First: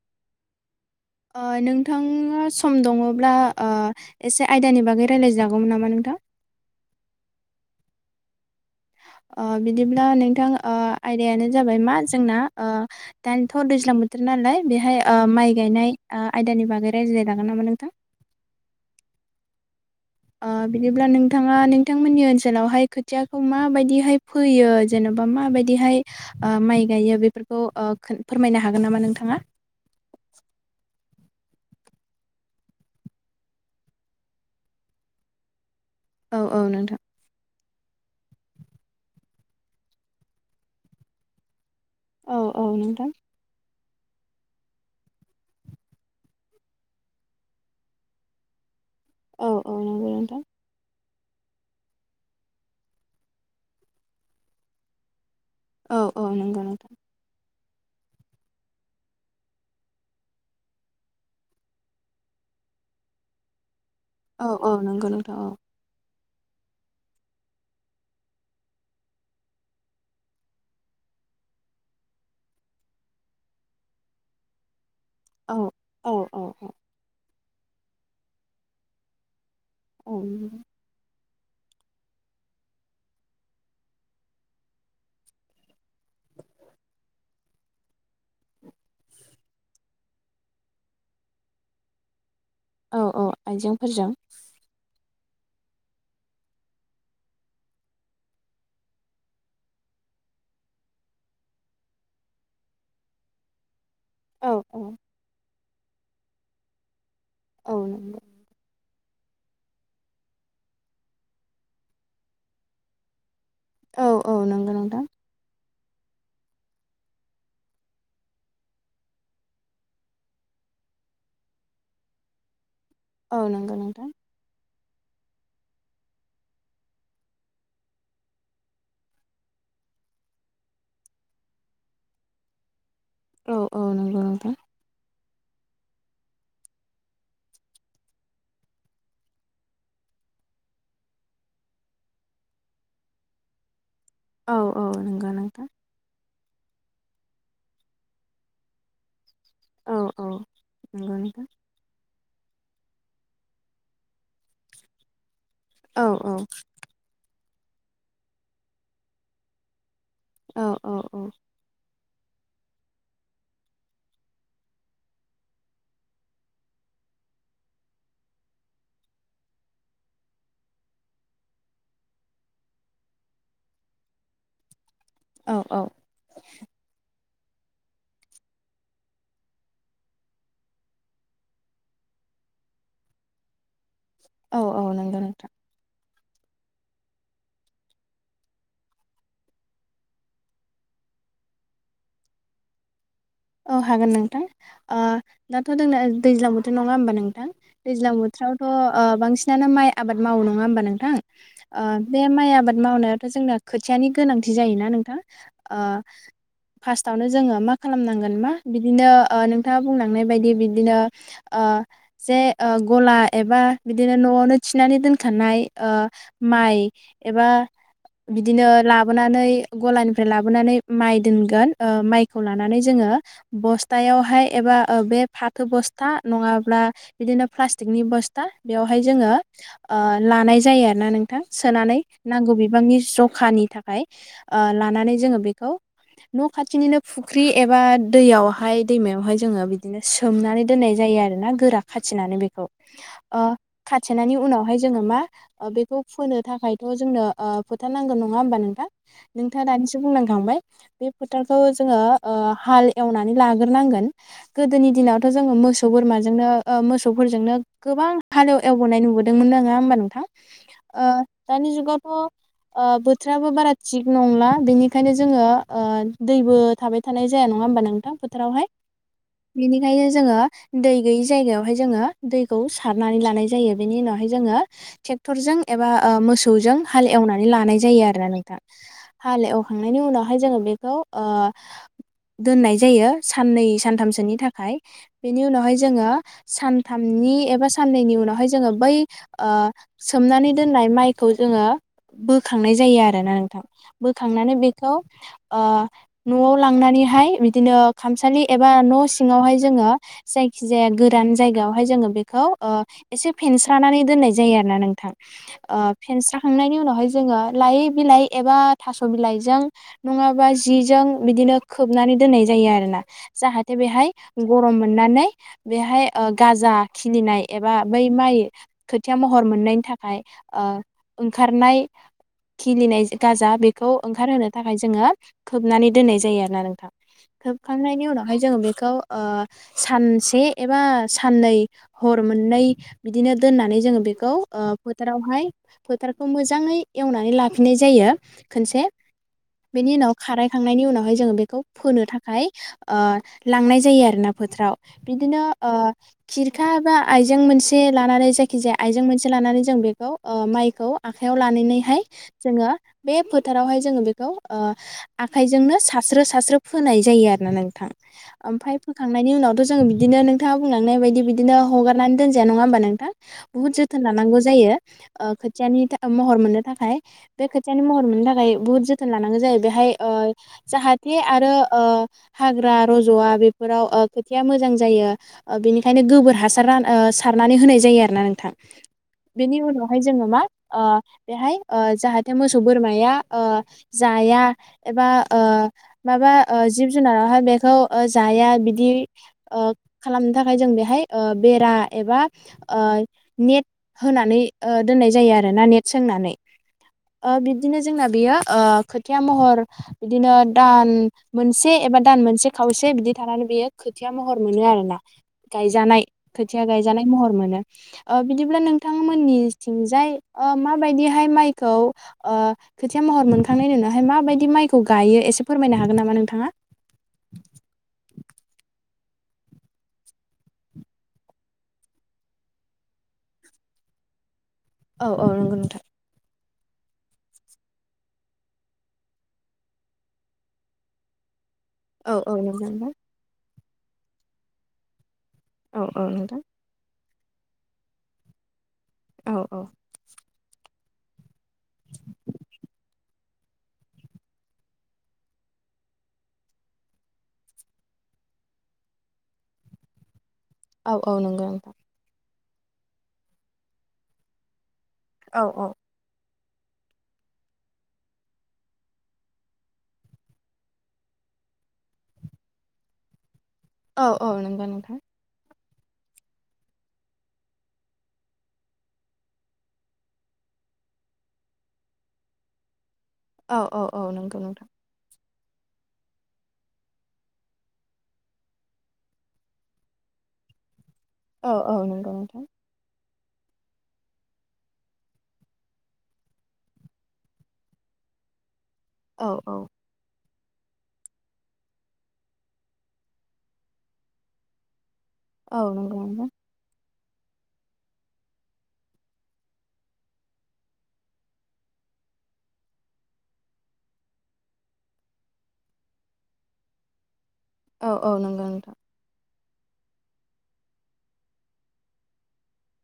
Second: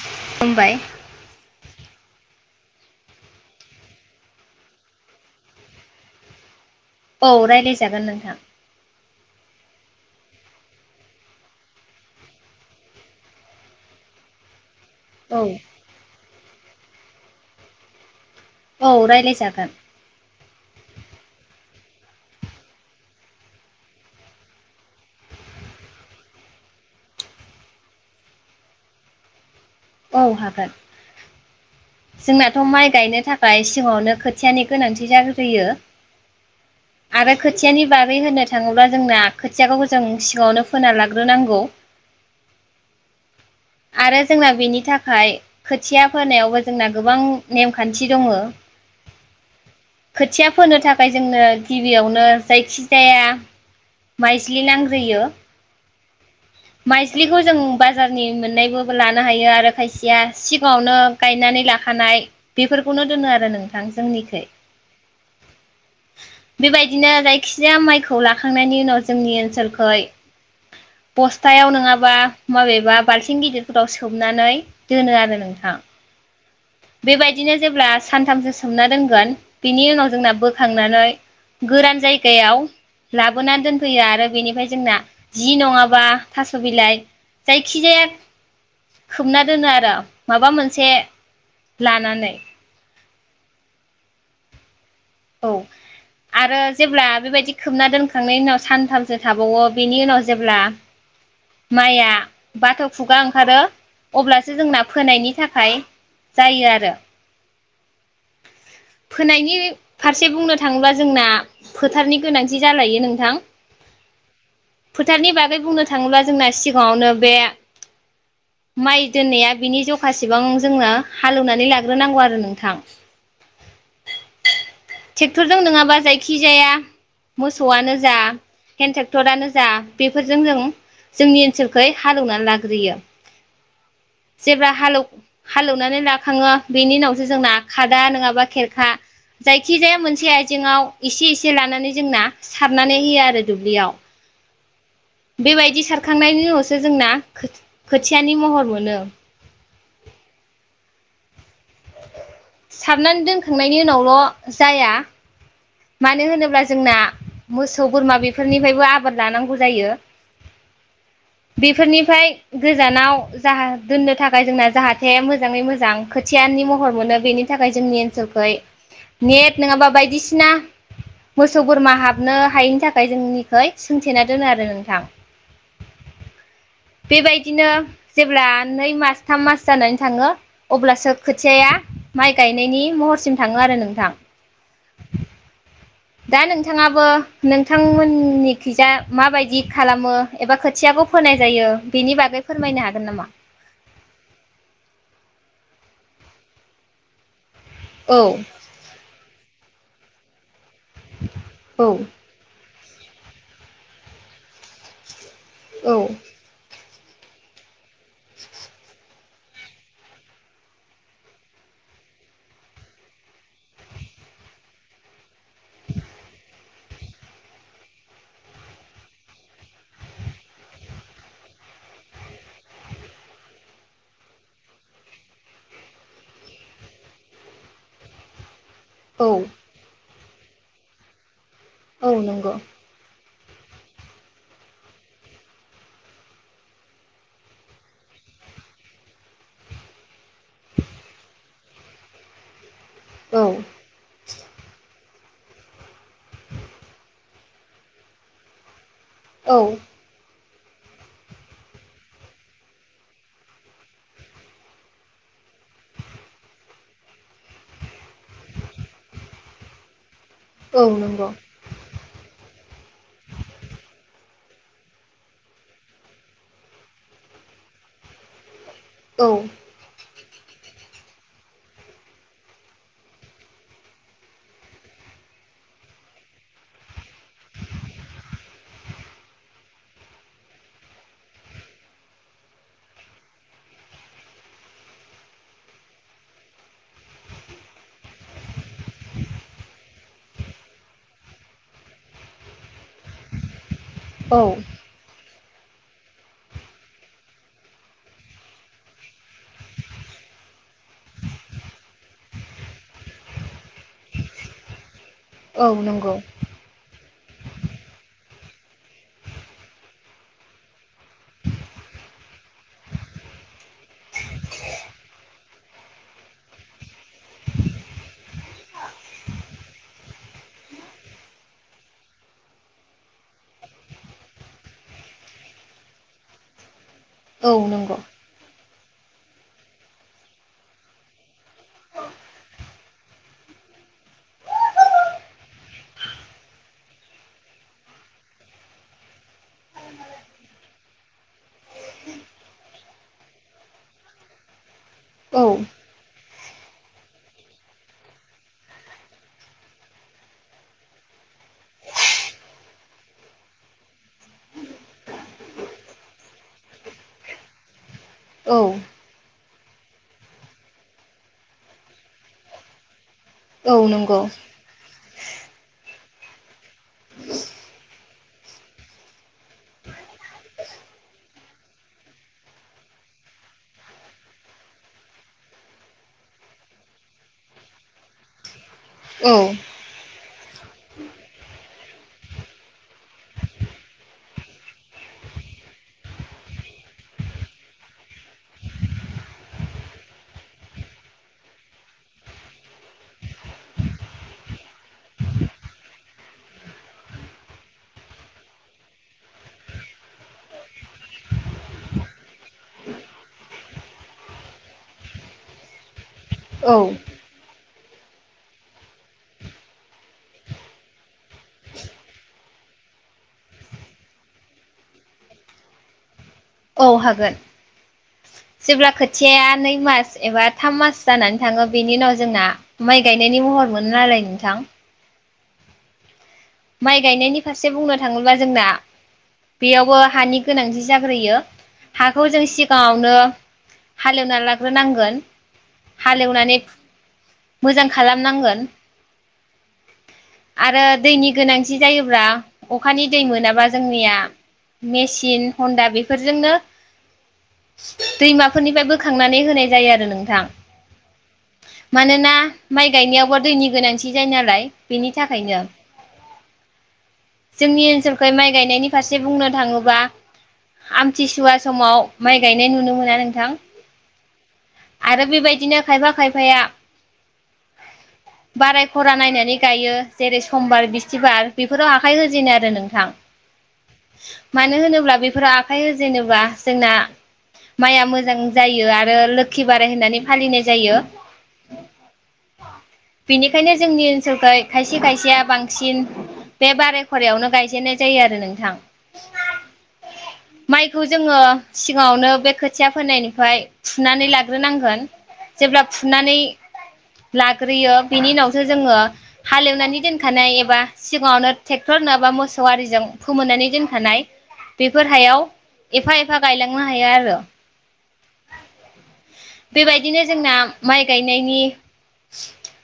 खुलुमबाइ ओ नोंथाङा सम दङब्ला एसे आयदानि बागै रायज्लायनागौमोन नामा नोंथां। औ रायज्लायजागोन नोंथां। ओ बिदिब्ला नोंथां ओ आयदायानो जाबाय मा जोंना ओ दानिथ' दैज्लां बोथोर नालाय बेहाय ओ औ माइ गायनाय आयदानि बागै रायज्लाय जागोन नामा नोंथां। औ रायलाय जागोन। ओ बिदिब्ला नोंथाङा नोंथांमोननि ओनसोलावहाय खोथियाखौ माबायदिहाय फोयो जेन'बा माबायदिहाय ओ माइ गायो बेफोरखौ ओ फोरमायनो हागोन नामा नोंथाङा? औ हागोन। जोंनाथ' माइ गायनो थाखाय सिगांवनो खोथियानि गोनांथि जाग्रोयो। औ औ नोंथां। आरो खोथियानि बागै होननो थाङोब्ला जोंना खोथियाखौ जों सिङावनो फोना लाग्रोनांगौ। औ औ नोंथां आरो जोंना बेनि थाखाय खोथिया फोनोनायावबो जोंना गोबां नेमखान्थि दङ। औ औ नंगौ नोंथां खोथिया फोनो थाखाय ओमफ्राय जोंनो गिबियावनो जायखि जाया माइज्लि नांग्रोयो। औ औ नंगौ नोंथा माइज्लिखौ जों बाजारनि मोन मोननायबोबो लानो हायो आरो खायसेया सिगाङावनो गायनानै लाखानाय बेफोरखौनो दोनो आरो नों औ औ नंगौ नोंथां औ बेबायदिनो जायखिजाया माइखौ लाखांनायनि उनाव जोंनि ओनसोलखै बस्थायाव नङाबा माबेबा बाल थिं गिदिरफोराव सोमनानै दोनो आरो औ नोंथां औ औ औ बेबायदिनो जेब्ला सानथामसो सोमना दोनगोन बिनि उनाव औ जोंना बोखांनानै गोरान जायगायाव लाबोनानै दोनफैयो आरो बेनिफ्राय जोंना जि नङाबा थास' बिलाइ जायखिजाया खोबना दोनो आरो माबा मोनसे लानानै। औ औ आइजेंफोरजों औ आरो जेब्ला बेबायदि खोबना दोनखांनायनि उनाव सानथामसो थाबावो बेनि उनाव जेब्ला माइया बाथ' खुगा ओंखारो औ अब्लासो औ जोंना फोनायनि थाखाय फ्राय जायो आरो। औ नंगौ फोनायनि फारसे बुंनो थाङोब्ला जोंना फोथारनि गोनांथि जालायो नोंथां। औ औ नंगौ नोंथां फोथारनि बागै बुंनो था थाङोब्ला जोंना सिगाङावनो बे माइ दोननाया बिनि जखासेबां जोंनो हालेवनानै लाग्रोनांगौ आरो नोंथां। औ नंगौ नोंथां। ट्रेक्टरजों नङाबा जायखि जाया मोसौआनो जा हेन्द ट्रेक्टरानो जा बेफोरजों जों जोंनि ओनसोलखै हालेवनानै लाग्रोयो। औ औ नंगौ नोंथां जेब्ला हालौ हालेवनानै लाखाङो बेनि उनावसो जोंना खादा नङाबा खेरखा जायखिजाया मोनसे आइजेंआव एसे एसे लानानै जोंना सारनानै होयो आरो दुब्लियाव। औ औ नंगौ नोंथां। बेबायदि सारखांनायनि उनावसो जोंना खोथियानि महर मोनो। औ औ नंगौ नोंथां। सारनानै दोनखांनायनि उनावल' जाया औ मानो औ होनोब्ला जोंना मोसौ बोरमा बेफोरनिफ्रायबो आबोर लानांगौ जायो। औ औ बेफोरनि फ्राय गोजानाव जा दोननो थाखाय जोंना जाहाथे मोजाङै मोजां खोथियानि महर मोनो बेनि थाखाय जोंनि ओनसोलखै नेट नङाबा बायदिसिना मोसौ बोरमा हाबनो हायैनि थाखाय जोंनिखै सोंथेना दोनो आरो नोंथां। औ औ। बेबायदिनो जेब्ला नै मास थाम मास जानानै थाङो अब्लासो खोथियाया माइ गायनायनि महरसिम थाङो आरो नोंथां। औ औ नंगौ नोंथां। दा नोंथाङाबो नोंथांमोननिखिजा माबायदि खालामो एबा खोथियाखौ फोनाय जायो बेनि बागै फोरमायनो हागोन नामा? औ हागोन नोंथां ओ दाथ' दोंना दैज्लां बोथोर नङा होमबा नोंथां? दैज्लां औ बोथोरावथ' ओ बांसिन नानो माइ आबाद मावो नङा होमबा नों थां ओ बे औ माइ आबाद मावनायाथ' जोंना खोथियानि गोनांथि जायोना नोंथां? आ औ फार्स्टआवनो जोङो मा खालामना गोन मा बिदिनो ओ नोंथाङा बुंलांनाय बायदि बिदिनो ओ जे गला एबा बिदिनो न'आवनो थिनानै दोन खानाय ओ माइ एबा बिदिनो लाबोनानै गलानिफ्राय लाबोनानै माइ दोनगोन ओ माइखौ लानानै जोङो बस्थायावहाय एबा ओ बे फाथो बस्था नङाब्ला बिदिनो प्लास्टिकनि बस्था बेवहाय औ जोङो ओ लानाय जायो आर ना नों सोनानै औ नंगौ नांगौ बिबांनि ज खानि थाखाय ओ लानानै जोङो बेखौ न' खाथिनिनो फुख्रि एबा दैयावहाय दैमायावहाय जोङो बिदिनो सोमनानै दोननाय जायो आरोना गोरा खाथिनानै बेखौ औ ओ खाथेनानै उनावहाय जोङो मा ओ बेखौ फोनो थाखायथ' जोंनो ओ फोथार नांगोन नङा होमबा नोंथां? नोंथाङा औ दानिसो बुंलांखांबाय बे फोथारखौ जोङो ओ हाल एवनानै लाग्रोनांगोन गोदोनि दिनावथ' जोङो मोसौ बोरमाजोंनो ओ मोसौफोरजोंनो गोबां हालेव एवबोनाय नुबोदोंमोन नङा होमबा नोंथां औ ओ नंगौ दानि जुगावथ' बोथोराबो बारा थिग नंला बेनिखायनो जोङो ओ दैबो थाबाय थानाय जाया नङा होमबा नों थां फोथारावहाय औ बेनिखायनो जोङो दै गैयै जायगायावहाय जोङो दैखौ सारनानै लानाय जायो बेनि उनावहाय जोङो ट्रेक्टरजों एबा ओ मोसौजों हाल एवनानै लानाय जायो आरो ना नोंथां हालएवखांनायनि उनावहाय जों बेखौ ओ दोननाय जायो साननै सानथामसोनि थाखाय बेनि उनावहाय जोङो सानथामनि एबा साननैनि उनावहाय जोङो बै ओ सोमनानै दोननाय माइखौ जोङो बोखांनाय जायो आरोना नोंथां औ बोखांनानै बेखौ ओ नवाव लांनानैहाय बिदिनो खामसालि एबा न' सिङावहाय जोङो जायखि जाया गोरान जायगायावहाय जोङो बेखौ एसे फेनस्रानानै दोननाय जायो आरोना नोंथां औ ओ नंगौ फेनस्राखांनायनि उनावहाय जोङो लाइ बिलाइ एबा थास' बिलाइजों नङाबा जिजों बिदिनो खोबनानै दोननाय जायो आरोना जाहाथे बेहाय गरम मोननानै बेहाय गाजा खिलिनाय एबा बै माइ खोथिया महर मोननायनि थाखाय ओ ओंखारनाय खिलिनाय गाजा बेखौ ओंखारहोनो थाखाय जोङो खोबनानै दोननाय जायो आरोना नोंथां औ नंगौ खोबखांनायनि उनावहाय जोङो बे बेखौ सानसे एबा साननै हर मोननै बिदिनो दोननानै जोङो बेखौ फोथारावहाय फोथारखौ मोजाङै एवनानै लाफिनाय जायो खनसे बेनि उनाव खारायखांनायनि उनावहाय जोङो बेखौ फोनो थाखाय ओ लांनाय जायो आरोना फोथाराव औ बिदिनो ओ खिरखा बा आइजें मोनसे लानानै जायखि जाया आइजें मोनसे लानानै जों बेखौ माइखौ आखाइयाव लानानैहाय जोङो बे फोथारावहाय जोङो बेखौ आखायजोंनो सारस्रो सारस्रो फोनाय जायो आरो ना नोंथां ओमफ्राय औ फोखांनायनि उनाव जों बिदिनो नोंथाङा बुंलांनाय बायदि बिदिनो हगारनानै दोनजाया नङा होमबा नोंथा बुहुत जोथोन नंगौ लानांगौ जायो ओ खोथियानि महर मोननो थाखाय बे खोथियानि महर मोननो थाखाय बुहुत जोथोन लानांगौ जायो बेहाय जाहाथे आरो ओ हाग्रा रज'वा बेफोराव खोथिया मोजां जायो बेनिखायनो ओ गोबोर हासार सारनानै होनाय जायो आरो ना नोंथां औ बेनि उनावहाय जोङो मा ओ बेहाय जाहाथे मोसौ बोरमाया ओ जाया एबा ओ माबा ओ जिब जुनारावहाय बेखौ जाया बिदि ओ खालामनो थाखाय जों बेहाय बेरा एबा ओ नेट होनानै ओ दोननाय जायो आरोना नेट सोंनानै बिदिनो जोंना बेयो खोथिया महर बिदिनो दान मोनसे एबा दान मोनसे खावसे बिदि थानानै बियो खोथिया महर मोनो आरोना गायजानाय खोथिया गायजानाय महर मोनो। ओ बिदिब्ला नोंथां मोननिथिंजाय माबायदिहाय माइखौ ओ खोथिया महर मोनखांनायनि उनावहाय माबायदि माइखौ गायो एसे फोरमायनो हागोन नामा नोंथाङा? औ खोथिया नै मास एबा थाम मास जानानै थाङो बेनि उनाव जोंना माइ गायनायनि महर मोनो नालाय नोंथां औ औ नंगौ नोंथां माइ गायनायनि फारसे बुंनो थाङोब्ला जोंना बेयावबो हानि गोनांथि जाग्रोयो। औ हाखौ औ जों नंगौ नोंथां सिगाङावनो हालेवना लाग्रोनांगोन औ औ नोंथां हालेवनानै मोजां खालामनांगोन। औ औ। आरो दैनि गोनांथि जायोब्ला अखानि दै मोनाबा जोंनिया मेसिन हन्दा बेफोरजोंनो दैमाफोरनिफाय बोखांनानै होनाय जायो आरो नोंथां। औ औ नंगौ नोंथां। मानोना माइ गायनायावबा दैनि गोनांथि जायो नालाय। बेनि औ थाखायनो। औ जोंनि ओनसोलखौहाय माइ गायनायनि फारसे बुंनो थाङोबा आमथिसुवा समाव माइ गायनाय नुनो मोना नोंथां। औ औ नंगौ नोंथां। आरो बेबायदिनो खायफा खायफाया बाराय खरा नायनानै गायो जेरै समबार बिस्थिबार बेफोराव आखाइ होजेनो आरो नोंथां‌। औ औ औ नंगौ नोंथां मानो होनोब्ला बे फोरा आखाइ होजेेनोबा जोंना माइआ मोजां जायो आरो लोखि बाराय होननानै फालिनाय जायो। औ औ नंगौ नोंथां। बेनिखायनो जोंनि ओनसोलखौहाय खायसे खायसेया बांसिन बे बाराय खरायावनो गायजेननाय जायो आरो नोंथां। औ औ। माइखौ जोङो सिगाङावनो बे खोथिया फोनायनिफाय फुनानै लाग्रोनांगोन। औ जेब्ला नंगौ नोंथां फुनानै लाग्रोयो बेनि उनावसो जोङो हालेवनानै दोन खानाय एबा सिगाङावनो ट्रेक्टर नङाबा मोसौ आरिजों फोमोननानै दोनखानाय बेफोर हायाव एफा एफा गायलांनो हायो आरो। औ औ नंगौ नोंथां। बेबायदिनो जोंना माइ गायनायनि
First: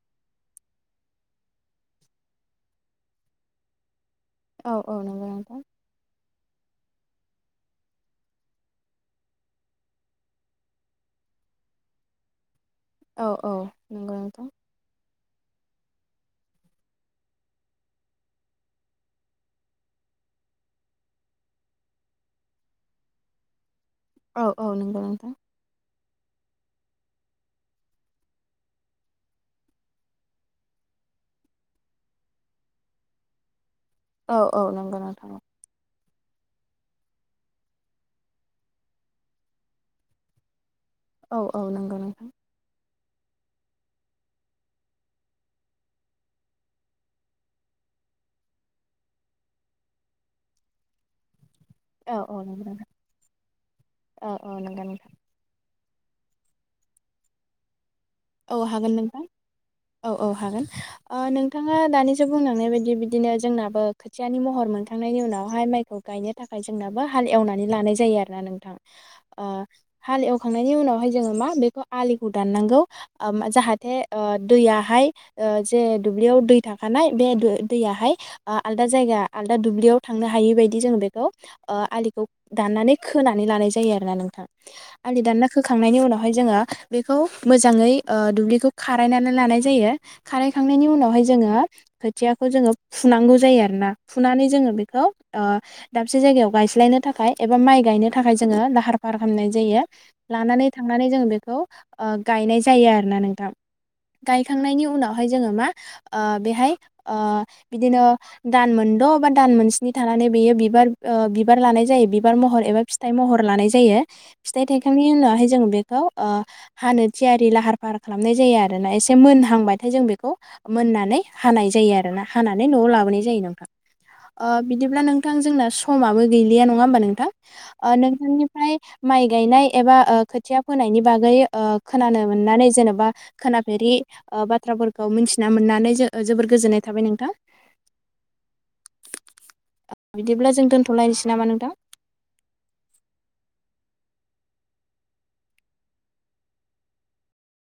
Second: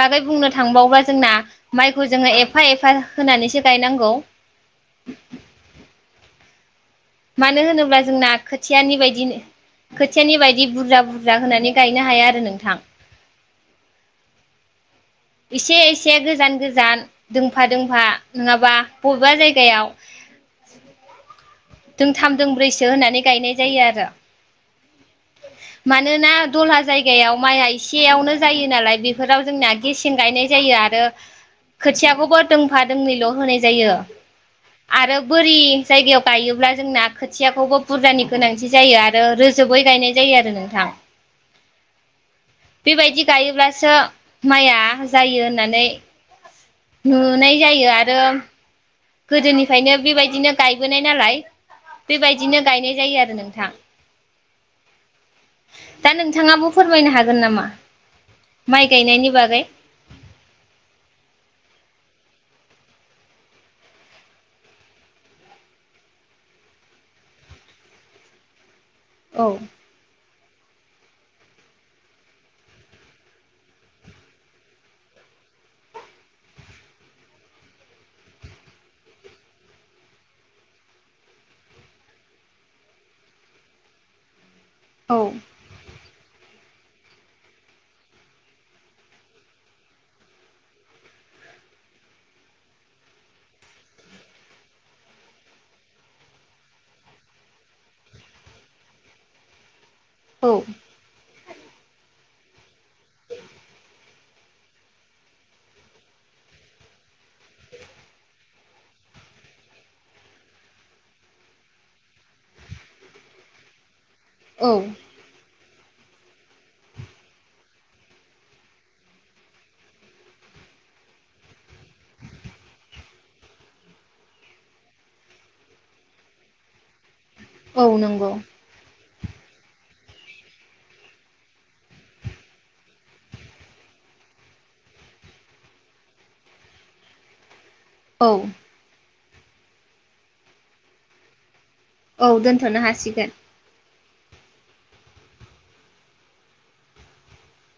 बागै बुंनो थांबावोबा जोंना माइ खौ जोङो एफा एफा होनानैसो गायनांगौ। औ औ नोंगौ नोंथां‌‌। मानो होनोब्ला जोंना खोथियानि बायदि खोथियानि बायदि बुरजा बुरजा होनानै गायनो हाया आरो नोंथां। औ औ नंगौ नोंथां। एसे एसे गोजान गोजान दोंफा दोंफा नोङाबा बबेबा जायगायाव दोंथाम दोंब्रैसो होनानै गायनाय जायो आर औ औ नंगौ नोंथां। मानोना दलहा जायगायाव माइआ एसेयावनो जायो नालाय बेफोराव जोंना गेसें गायनाय जायो आरो खोथियाखौबो दोंफा दोंनैल' होनाय जायो औ औ नंगौ आरो नोंथां बोरि जायगायाव गायोब्ला जोंना खोथियाखौबो बुरजानि गोनांथि जायो आरो रोजोबै गायनाय जायो आरो नोंथां। औ औ नंगौ नोंथां। बेबायदि गायोब्लासो माइया जायो होननानै नुनाय जायो आरो गोदोनिफ्रायनो बेबायदिनो गायबोनाय नालाय औ औ बेबायदिनो नंगौ नोंथां गायनाय जायो आरो नोंथां। औ औ नंगौ नोंथां दा नोंथाङाबो फोरमायनो हागोन नामा औ माइ हागोन नोंथां गायनायनि बागै औ औ हागोन ओ नोंथाङा दानि सो बुंलांनाय बायदि बिदिनो जोंनाबो खोथियानि महर मोनखांनायनि उनावहाय माइखौ गायनो थाखाय जोंनाबो हाल एवनानै लानाय जायो आरोना नोंथां। औ खांनायनि उनावहाय जोङो मा बेखौ आलिखौ दाननांगौ ओ जाहाथे ओ दैयाहाय ओ जे दुब्लियाव दै थाखानाय बे दैयाहाय ओ आलदा जायगा आलदा दुब्लियाव थांनो हायि बायदि जोङो बेखौ ओ आलिखौ दाननानै खोनानै लानाय जायो आरोना नोंथां। औ आलि दाना खोखांनायनि उनाव हाय जोङो बेखौ मोजाङै ओ दुब्लिखौ खारायनानै लानाय जायो। खारायखांनायनि उनावहाय जोङो खोथियाखौ जोङो फुनांगौ जायो आरोना फुनानै जोङो बेखौ ओ दाबसे जायगायाव गायस्लायनो थाखाय एबा माइ गायनो थाखाय जोङो लाहार फाहार खालामनाय जायो। औ लानानै थांनानै जों बेखौ ओ गायनाय जायो आरोना नोंथां। गायखांनायनि उनावहाय जोङो मा ओ बेहाय ओ बिदिनो दान मोनद' बा दान मोनस्नि थानानै बेयो बिबार ओ बिबार लानाय जायो बिबार महर एबा फिथाइ महर लानाय जायो। फिथाइ औ थाइखांनि उनावहाय जोङो बे खौ ओ हानो थिया रि लाहार फाहार खालामनाय जायो आरोना एसे मोनहांबथाय जों बेखौ मोननानै हानाय जायो आरोना हानानै न'आव लाबोनाय जायो नोंथां। ओ बिदिब्ला नोंथां जोंना समाबो गैलिया नङा होमबा नोंथां। औ ओ नंगौ नोंथांनिफ्राय माइ गायनाय एबा ओ खोथिया फोनायनि बागै ओ खोनानो मोननानै जेन'बा खोनाफेरि ओ बाथ्राफोरखौ मिन्थिना मोननानै जो ओ जोबोर गोजोननाय थाबाय नोंथां। औ। बिदिब्ला जों दोनथ'लायनोसै नामा नोंथां? औ दोन्थ'नो हासिगोन।